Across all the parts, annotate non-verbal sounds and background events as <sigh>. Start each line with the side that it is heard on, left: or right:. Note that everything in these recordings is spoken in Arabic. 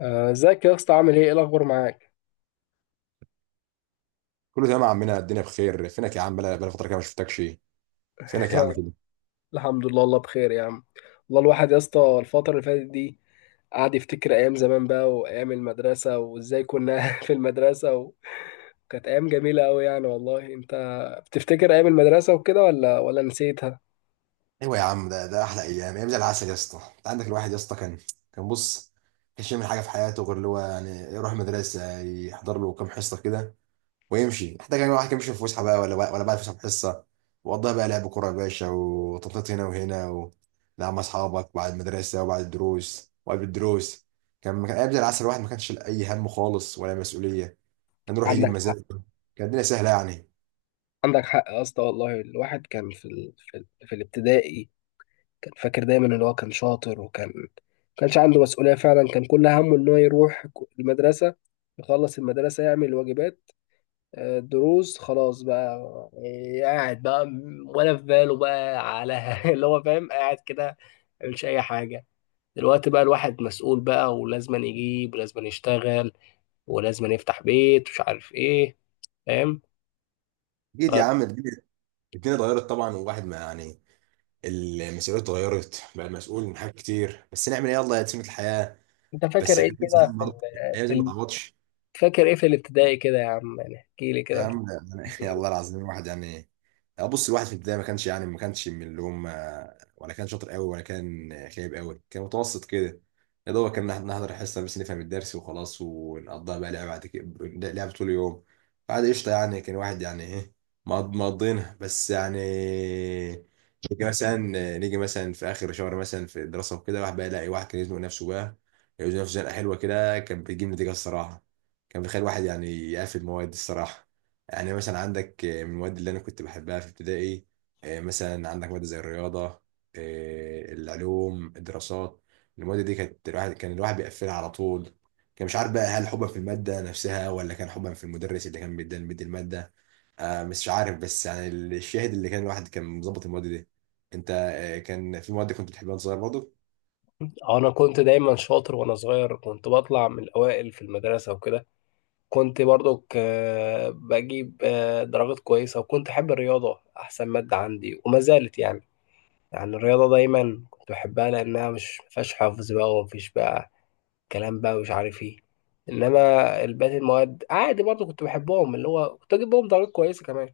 left: آه، ازيك يا اسطى عامل ايه الاخبار معاك.
right: كله تمام يا عمنا، الدنيا بخير. فينك يا عم؟ بلا فتره كده ما شفتكش. فينك يا عم
left: <laughs>
right: كده؟
left: الحمد لله الله بخير يا عم. والله الواحد يا اسطى الفتره اللي فاتت دي قعد يفتكر ايام زمان بقى وايام المدرسه وازاي كنا <laughs> في المدرسه، وكانت ايام جميله قوي يعني. والله انت بتفتكر ايام المدرسه وكده ولا نسيتها؟
right: ايوه يا عم، ده احلى ايام، ايام زي العسل يا اسطى. انت عندك الواحد يا اسطى كان كانش يعمل حاجه في حياته غير اللي هو يعني يروح مدرسه، يحضر له كام حصه كده ويمشي. حتى كان الواحد كان بيمشي في فسحه بقى ولا بعد فسحه بحصه، وقضاها بقى لعب كوره يا باشا، وتنطيط هنا وهنا لا مع اصحابك بعد المدرسه وبعد الدروس وقبل الدروس. كان ايام زي العسل، الواحد ما كانش له اي هم خالص ولا مسؤوليه، كان يروح يجيب
left: عندك حق.
right: مزاجه. كانت الدنيا سهله يعني.
left: عندك حق يا اسطى، والله الواحد كان في الابتدائي، كان فاكر دايما ان هو كان شاطر، وكان ما كانش عنده مسؤوليه فعلا. كان كل همه ان هو يروح المدرسه، يخلص المدرسه، يعمل واجبات، دروس، خلاص بقى. يعني قاعد بقى، ولا في باله بقى على <laughs> اللي هو فاهم، قاعد كده، مش اي حاجه. دلوقتي بقى الواحد مسؤول بقى، ولازم يجيب ولازم يشتغل ولازم يفتح بيت، مش عارف ايه. فاهم.
right: اكيد يا
left: طب
right: عم، الدنيا اتغيرت طبعا، والواحد ما يعني، المسؤوليات اتغيرت بقى، مسؤول من حاجات كتير، بس نعمل ايه؟ يلا يا سنة الحياه.
left: انت فاكر
right: بس
left: ايه
right: اكيد
left: كده
right: زمان برضه، الايام
left: في
right: دي ما
left: ال...
right: تعوضش.
left: فاكر ايه في الابتدائي كده يا عم؟ يعني احكي لي كده،
right: يا
left: انت
right: عم
left: كنت
right: <laughs> يا الله
left: إيه؟
right: العظيم، الواحد يعني ابص، الواحد في البدايه ما كانش يعني، ما كانش من اللي هم، ولا كان شاطر قوي، ولا كان خايب قوي، كان متوسط كده، يا دوبك كان نحضر الحصه بس نفهم الدرس وخلاص، ونقضيها بقى لعبه بعد كده، لعبه طول اليوم. بعد قشطه يعني، كان واحد يعني ايه، مقضينها بس يعني. نيجي مثلا نيجي مثلا في اخر شهر مثلا في الدراسه وكده، واحد بقى يلاقي واحد كان يزنق نفسه بقى، يزنق نفسه زنقه حلوه كده، كان بيجيب نتيجه الصراحه، كان بيخلي واحد يعني يقفل مواد الصراحه. يعني مثلا عندك، من المواد اللي انا كنت بحبها في ابتدائي، مثلا عندك ماده زي الرياضه، العلوم، الدراسات، المواد دي كانت الواحد كان الواحد بيقفلها على طول. كان مش عارف بقى هل حبا في الماده نفسها، ولا كان حبا في المدرس اللي كان بيدي الماده. مش عارف، بس يعني الشاهد اللي كان الواحد كان مظبط المواد دي. انت كان في مواد كنت بتحبها وانت صغير برضه؟
left: انا كنت دايما شاطر وانا صغير، كنت بطلع من الاوائل في المدرسه وكده. كنت برضو بجيب درجات كويسة، وكنت أحب الرياضة، أحسن مادة عندي وما زالت يعني. يعني الرياضة دايما كنت بحبها، لأنها مش مفيهاش حفظ بقى ومفيش بقى كلام بقى، مش عارف ايه. إنما الباقي المواد عادي برضو كنت بحبهم، اللي هو كنت أجيب بهم درجات كويسة كمان،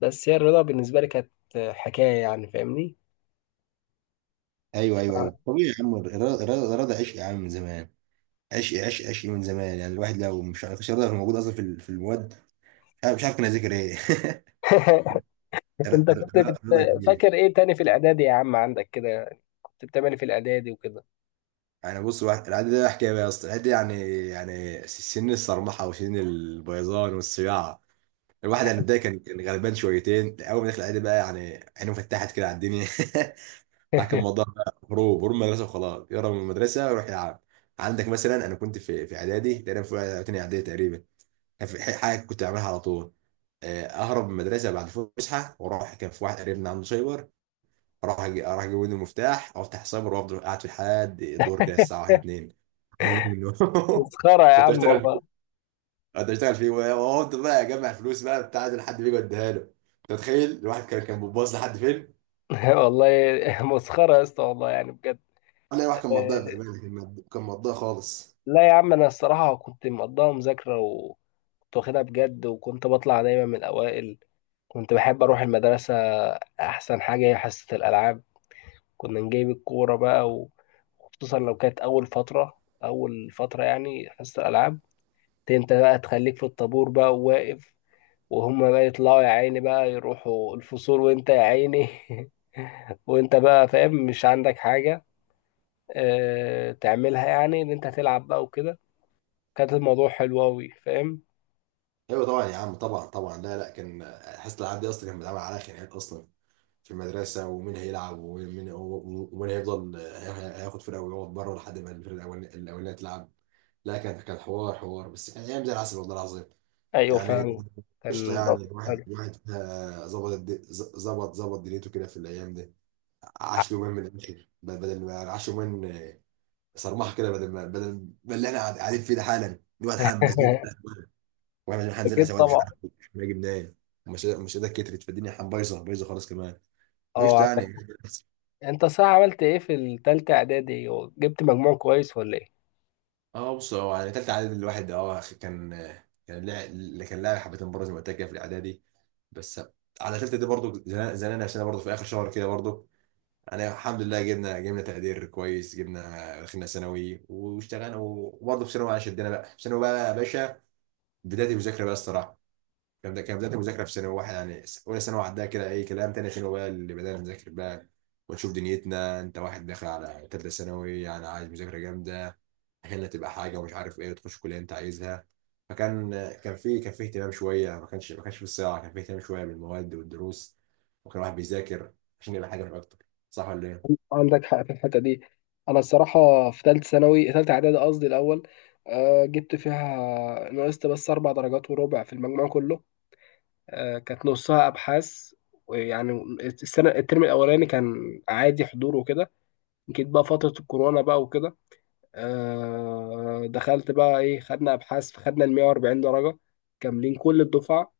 left: بس هي الرياضة بالنسبة لي كانت حكاية يعني، فاهمني؟
right: ايوه ايوه ايوه،
left: آه.
right: طبيعي يا عم، الرياضه، الرياضة عشق يا عم من زمان، عشق عشق عشق من زمان. يعني الواحد لو مش ما كانش رياضه موجود اصلا في المواد، انا مش عارف كان اذاكر ايه. <laughs>
left: <laughs> أنت كنت
right: رضا جميل.
left: فاكر إيه تاني في الإعدادي يا عم عندك كده؟ كنت بتعمل إيه في الإعدادي وكده؟
right: يعني بص العادي ده حكايه بقى يا اسطى، العادي ده يعني، يعني سن الصرمحه وسن البيضان والصياعه. الواحد يعني بداية كان غلبان شويتين، اول ما دخل العادي بقى، يعني عينه فتحت كده على الدنيا. <laughs> واحد كان
left: <laughs>
right: الموضوع بقى هروب، هروب من المدرسه وخلاص، يهرب من المدرسه ويروح يلعب. عندك مثلا، انا كنت في اعدادي تقريبا، في تانية اعدادي تقريبا، كان في حاجه كنت بعملها على طول. اهرب من المدرسه بعد الفسحه واروح. كان في واحد قريبنا عنده سايبر، اروح اجيب منه المفتاح، افتح سايبر وافضل قاعد فيه لحد الدور كده الساعه 1 2. ده واجب اليوم.
left: مسخرة
right: <laughs>
left: يا
right: كنت
left: عم
right: اشتغل فيه،
left: والله.
right: كنت اشتغل فيه وافضل بقى اجمع فلوس بقى بتاع ده لحد بيجي يديها له. انت متخيل الواحد كان بيباظ لحد فين؟
left: <laughs> والله مسخرة يا اسطى والله يعني بجد.
right: لا، الواحد كان مضيع
left: آه،
right: بأمانة، كان مضيع خالص.
left: لا يا عم، أنا الصراحة كنت مقضاها مذاكرة وكنت واخدها بجد، وكنت بطلع دايما من الأوائل. كنت بحب أروح المدرسة. أحسن حاجة هي حصة الألعاب، كنا نجيب الكورة بقى، وخصوصا لو كانت أول فترة. أول فترة يعني حصة الألعاب دي، أنت بقى تخليك في الطابور بقى وواقف، وهما بقى يطلعوا يا عيني بقى يروحوا الفصول وأنت يا عيني، <laughs> وأنت بقى فاهم مش عندك حاجة تعملها، يعني ان انت هتلعب بقى وكده. كانت الموضوع حلو قوي، فاهم.
right: ايوه طبعا يا عم، طبعا طبعا. لا لا، كان حاسس الالعاب دي اصلا كان بيتعمل عليها خناقات اصلا في المدرسه، ومين هيلعب ومين هيفضل هياخد فرقه ويقعد بره لحد ما الفرقه الاولانيه تلعب. لا كان حوار حوار، بس كان ايام زي العسل والله العظيم،
left: ايوه
right: يعني
left: فعلا، كان
right: قشطه يعني.
left: الموضوع
right: الواحد
left: حلو.
right: الواحد فيها ظبط الد- ز- ظبط ظبط دنيته كده في الايام دي، عاش يومين من الاخر، بدل ما يعني عاش يومين، صرمحه كده. بدل ما اللي احنا قاعدين فيه ده حالا، الواحد حالا مزنوق
left: <laughs>
right: كده، واحنا مش هنزل
left: اكيد
right: اسواد، مش
left: طبعا.
right: عارف نجيب منين. ومش مش ايدك كترت، فالدنيا حن، بايظه بايظه خالص كمان،
left: اه
right: قشطه يعني.
left: عندك. انت صح عملت ايه في التالتة اعدادي وجبت مجموع كويس ولا ايه؟
right: اه بص، هو يعني تالتة اعدادي، الواحد اه كان، كان لاعب اللي كان لاعب حبتين برضه زي ما قلت لك كده في الاعدادي، بس على تالتة دي برضه زنقنا نفسنا برضه في اخر شهر كده برضه، يعني الحمد لله جبنا تقدير كويس، جبنا دخلنا ثانوي واشتغلنا. وبرضه في ثانوي شدنا بقى، في ثانوي بقى يا باشا بداية المذاكرة بقى الصراحة. كان بداية المذاكرة في ثانوي واحد يعني، اولى ثانوي عدها كده اي كلام، تاني ثانوي بقى اللي بدأنا نذاكر بقى ونشوف دنيتنا. انت واحد داخل على تالتة ثانوي، يعني عايز مذاكرة جامدة هنا تبقى حاجه ومش عارف ايه، وتخش كليه انت عايزها. فكان كان في اهتمام شويه، ما كانش ما كانش في الصياعه، كان في اهتمام شويه بالمواد والدروس، وكان الواحد بيذاكر عشان يبقى حاجه مش اكتر. صح ولا ايه؟
left: عندك حق في الحته دي. انا الصراحه في ثالثه ثانوي، ثالثه اعدادي قصدي، الاول جبت فيها، نقصت بس 4 درجات وربع في المجموع كله. كانت نصها ابحاث، ويعني السنه، الترم الاولاني كان عادي حضور وكده. جيت بقى فترة الكورونا بقى وكده، دخلت بقى ايه، خدنا ابحاث فخدنا ال 140 درجة كاملين كل الدفعة.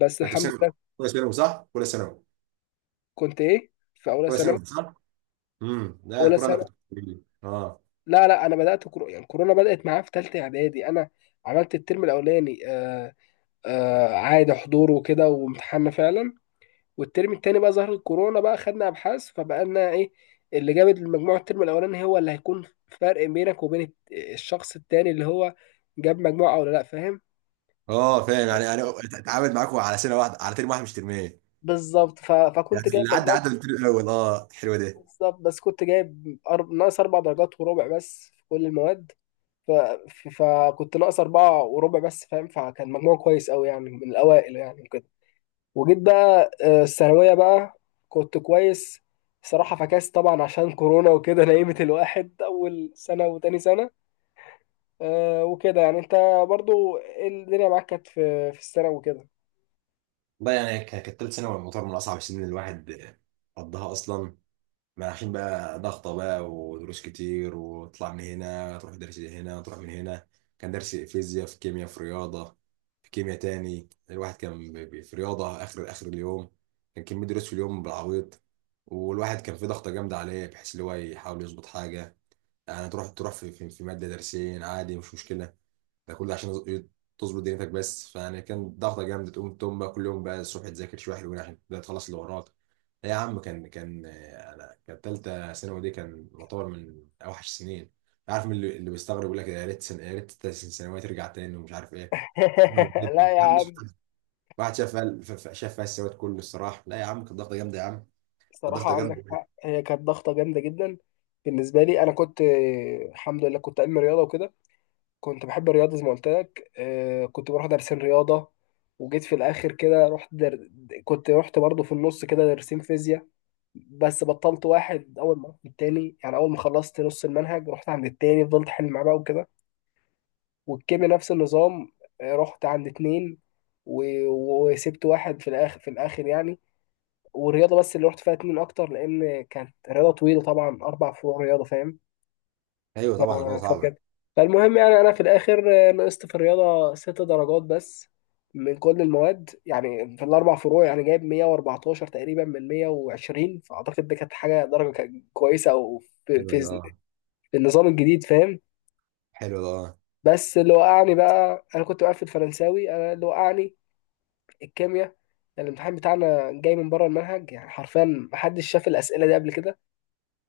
left: بس
right: انت في
left: الحمد
right: ثانوي
left: لله.
right: ولا ثانوي
left: كنت ايه في اولى
right: ولا
left: ثانوي،
right: ثانوي صح؟ لا
left: اولى
right: كوره، انا
left: سنة؟
right: كنت اه.
left: لا لا، انا بدأت يعني كورونا بدأت معايا في ثالثة اعدادي انا. عملت الترم الاولاني عادي حضور وكده، وامتحاننا فعلا، والترم التاني بقى ظهرت الكورونا بقى، خدنا ابحاث فبقى لنا ايه اللي جابت المجموع. الترم الاولاني هو اللي هيكون فرق بينك وبين الشخص التاني اللي هو جاب مجموعة او لا، فاهم.
right: اه فاهم، يعني اتعامل معاكم على سنه واحده، على ترم واحد مش ترمين.
left: بالظبط،
right: يعني
left: فكنت جايب
right: اللي عدى
left: مجموع.
right: عدى من الترم الاول. اه حلوه دي.
left: بالظبط بس كنت جايب ناقص 4 درجات وربع بس في كل المواد، فكنت ناقص 4 وربع بس، فاهم، فكان مجموع كويس أوي يعني، من الأوائل يعني وكده. وجيت بقى الثانوية بقى، كنت كويس صراحة، فكاس طبعا عشان كورونا وكده. <laughs> نيمت الواحد أول سنة وتاني سنة. وكده يعني. أنت برضو إيه الدنيا معاك كانت في في السنة وكده؟
right: والله يعني، كانت ثالث ثانوي يعتبر من اصعب السنين اللي الواحد قضاها اصلا، ما عشان بقى ضغطة بقى ودروس كتير، وتطلع من هنا تروح درس هنا، تروح من هنا، كان درس فيزياء، في كيمياء، في رياضة، في كيمياء تاني، الواحد كان في رياضة آخر آخر اليوم. كان كمية دروس في اليوم بالعويط، والواحد كان في ضغطة جامدة عليه، بحيث اللي هو يحاول يظبط حاجة يعني، تروح في مادة درسين عادي مش مشكلة، ده كله عشان تظبط دنيتك بس. فيعني كان ضغطة جامدة، تقوم بقى كل يوم بقى الصبح تذاكر شوية حلوين عشان ده تخلص اللي وراك. يا عم كان انا كانت تالتة ثانوي دي كان يعتبر من اوحش السنين. عارف، من اللي بيستغرب يقول لك يا ريت يا ريت تالتة ثانوي ترجع تاني ومش عارف ايه. أنا
left: <laughs>
right: بفضل،
left: لا يا
right: يا عم، بس
left: عم،
right: بفضل. واحد شاف فيها السواد كله الصراحة. لا يا عم، كانت ضغطة جامدة يا عم، كانت ضغطة
left: صراحة
right: جامدة.
left: عندك حق، هي كانت ضغطة جامدة جدا. بالنسبة لي أنا كنت الحمد لله كنت علم رياضة وكده. كنت بحب الرياضة زي ما قلت لك. كنت بروح دارسين رياضة، وجيت في الآخر كده رحت كنت رحت برضه في النص كده دارسين فيزياء. بس بطلت واحد أول ما رحت التاني، يعني أول ما خلصت نص المنهج رحت عند التاني، فضلت أحل معاه بقى وكده. والكيمياء نفس النظام. رحت عند اتنين و... وسبت واحد في الآخر، في الآخر يعني. والرياضه بس اللي رحت فيها اتنين اكتر، لان كانت رياضه طويله طبعا، اربع فروع رياضه، فاهم.
right: ايوه
left: ف-
right: طبعا، الموضوع صعبة.
left: فكانت، فالمهم يعني، انا في الاخر نقصت في الرياضه 6 درجات بس من كل المواد، يعني في الاربع فروع يعني جايب 114 تقريبا من 120، فاعتقد دي كانت حاجه، درجه كانت كويسه، او في,
right: حلوة
left: في,
right: ده اه.
left: في النظام الجديد، فاهم.
right: حلوة ده اه.
left: بس اللي وقعني بقى، انا كنت بقفل فرنساوي، انا اللي وقعني الكيمياء. يعني الامتحان بتاعنا جاي من بره المنهج يعني حرفيا، محدش شاف الاسئله دي قبل كده.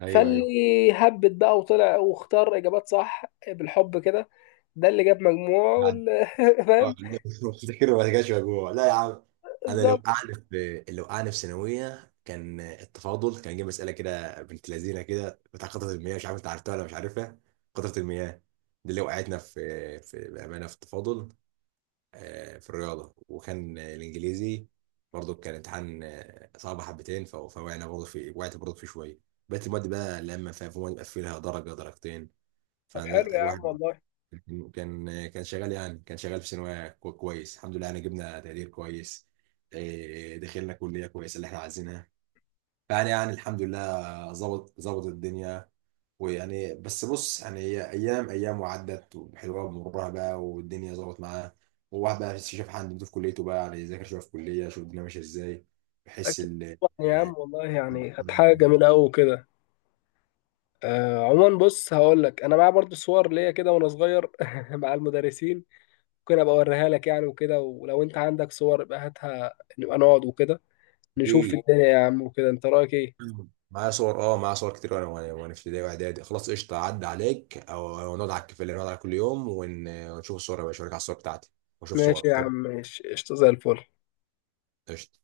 right: ايوه ايوه.
left: فاللي هبت بقى وطلع واختار اجابات صح بالحب كده، ده اللي جاب مجموع <laughs>
right: اه
left: فاهم.
right: لا، <laughs> افتكر ما رجعش مجموع، لا يا عم. انا لو
left: بالظبط.
right: وقعني في لو وقعني في ثانويه كان التفاضل، كان جه مساله كده بنت لذينه كده بتاع قطره المياه، مش عارف انت عرفتها ولا مش عارفها. قطره المياه دي اللي وقعتنا في بامانه في التفاضل، في الرياضه. وكان الانجليزي برضه كان امتحان صعب حبتين، فوقعنا برضه في، شويه. بقيت المواد بقى لما فيها، في مواد بقى فيها درجه درجتين،
left: طب حلو
right: فلا
left: يا عم
right: الواحد
left: والله.
right: كان شغال، يعني كان شغال في ثانوية كويس، الحمد لله. يعني جبنا تقدير كويس، دخلنا كلية كويسة اللي احنا عايزينها. فيعني يعني الحمد لله، ظبط الدنيا. ويعني بس بص يعني، هي أيام أيام وعدت وحلوة بمرها بقى، والدنيا ظبط معاه. وواحد بقى شاف حد في كليته بقى، يعني يذاكر شوية في كلية، شوف الدنيا ماشية ازاي، بحيث
left: اكيد
right: ال...
left: طبعاً يا عم والله يعني كانت حاجه جميله قوي كده. عموما، بص هقول لك، انا معايا برضو صور ليا كده وانا صغير <laughs> مع المدرسين. ممكن ابقى اوريها لك يعني وكده، ولو انت عندك صور يبقى هاتها نبقى نقعد وكده، نشوف
right: إيه،
left: الدنيا يا عم وكده. انت رايك ايه؟
right: مم. معايا صور، اه معايا صور كتير، وانا وانا وأنا في ابتدائي واعدادي. خلاص قشطه، عدى عليك او أو نقعد على الكافيه اللي نقعد على كل يوم، ونشوف الصور يا باشا، اوريك على الصور بتاعتي واشوف صور.
left: ماشي يا عم
right: تمام،
left: ماشي، قشطه زي الفل.
right: قشطه.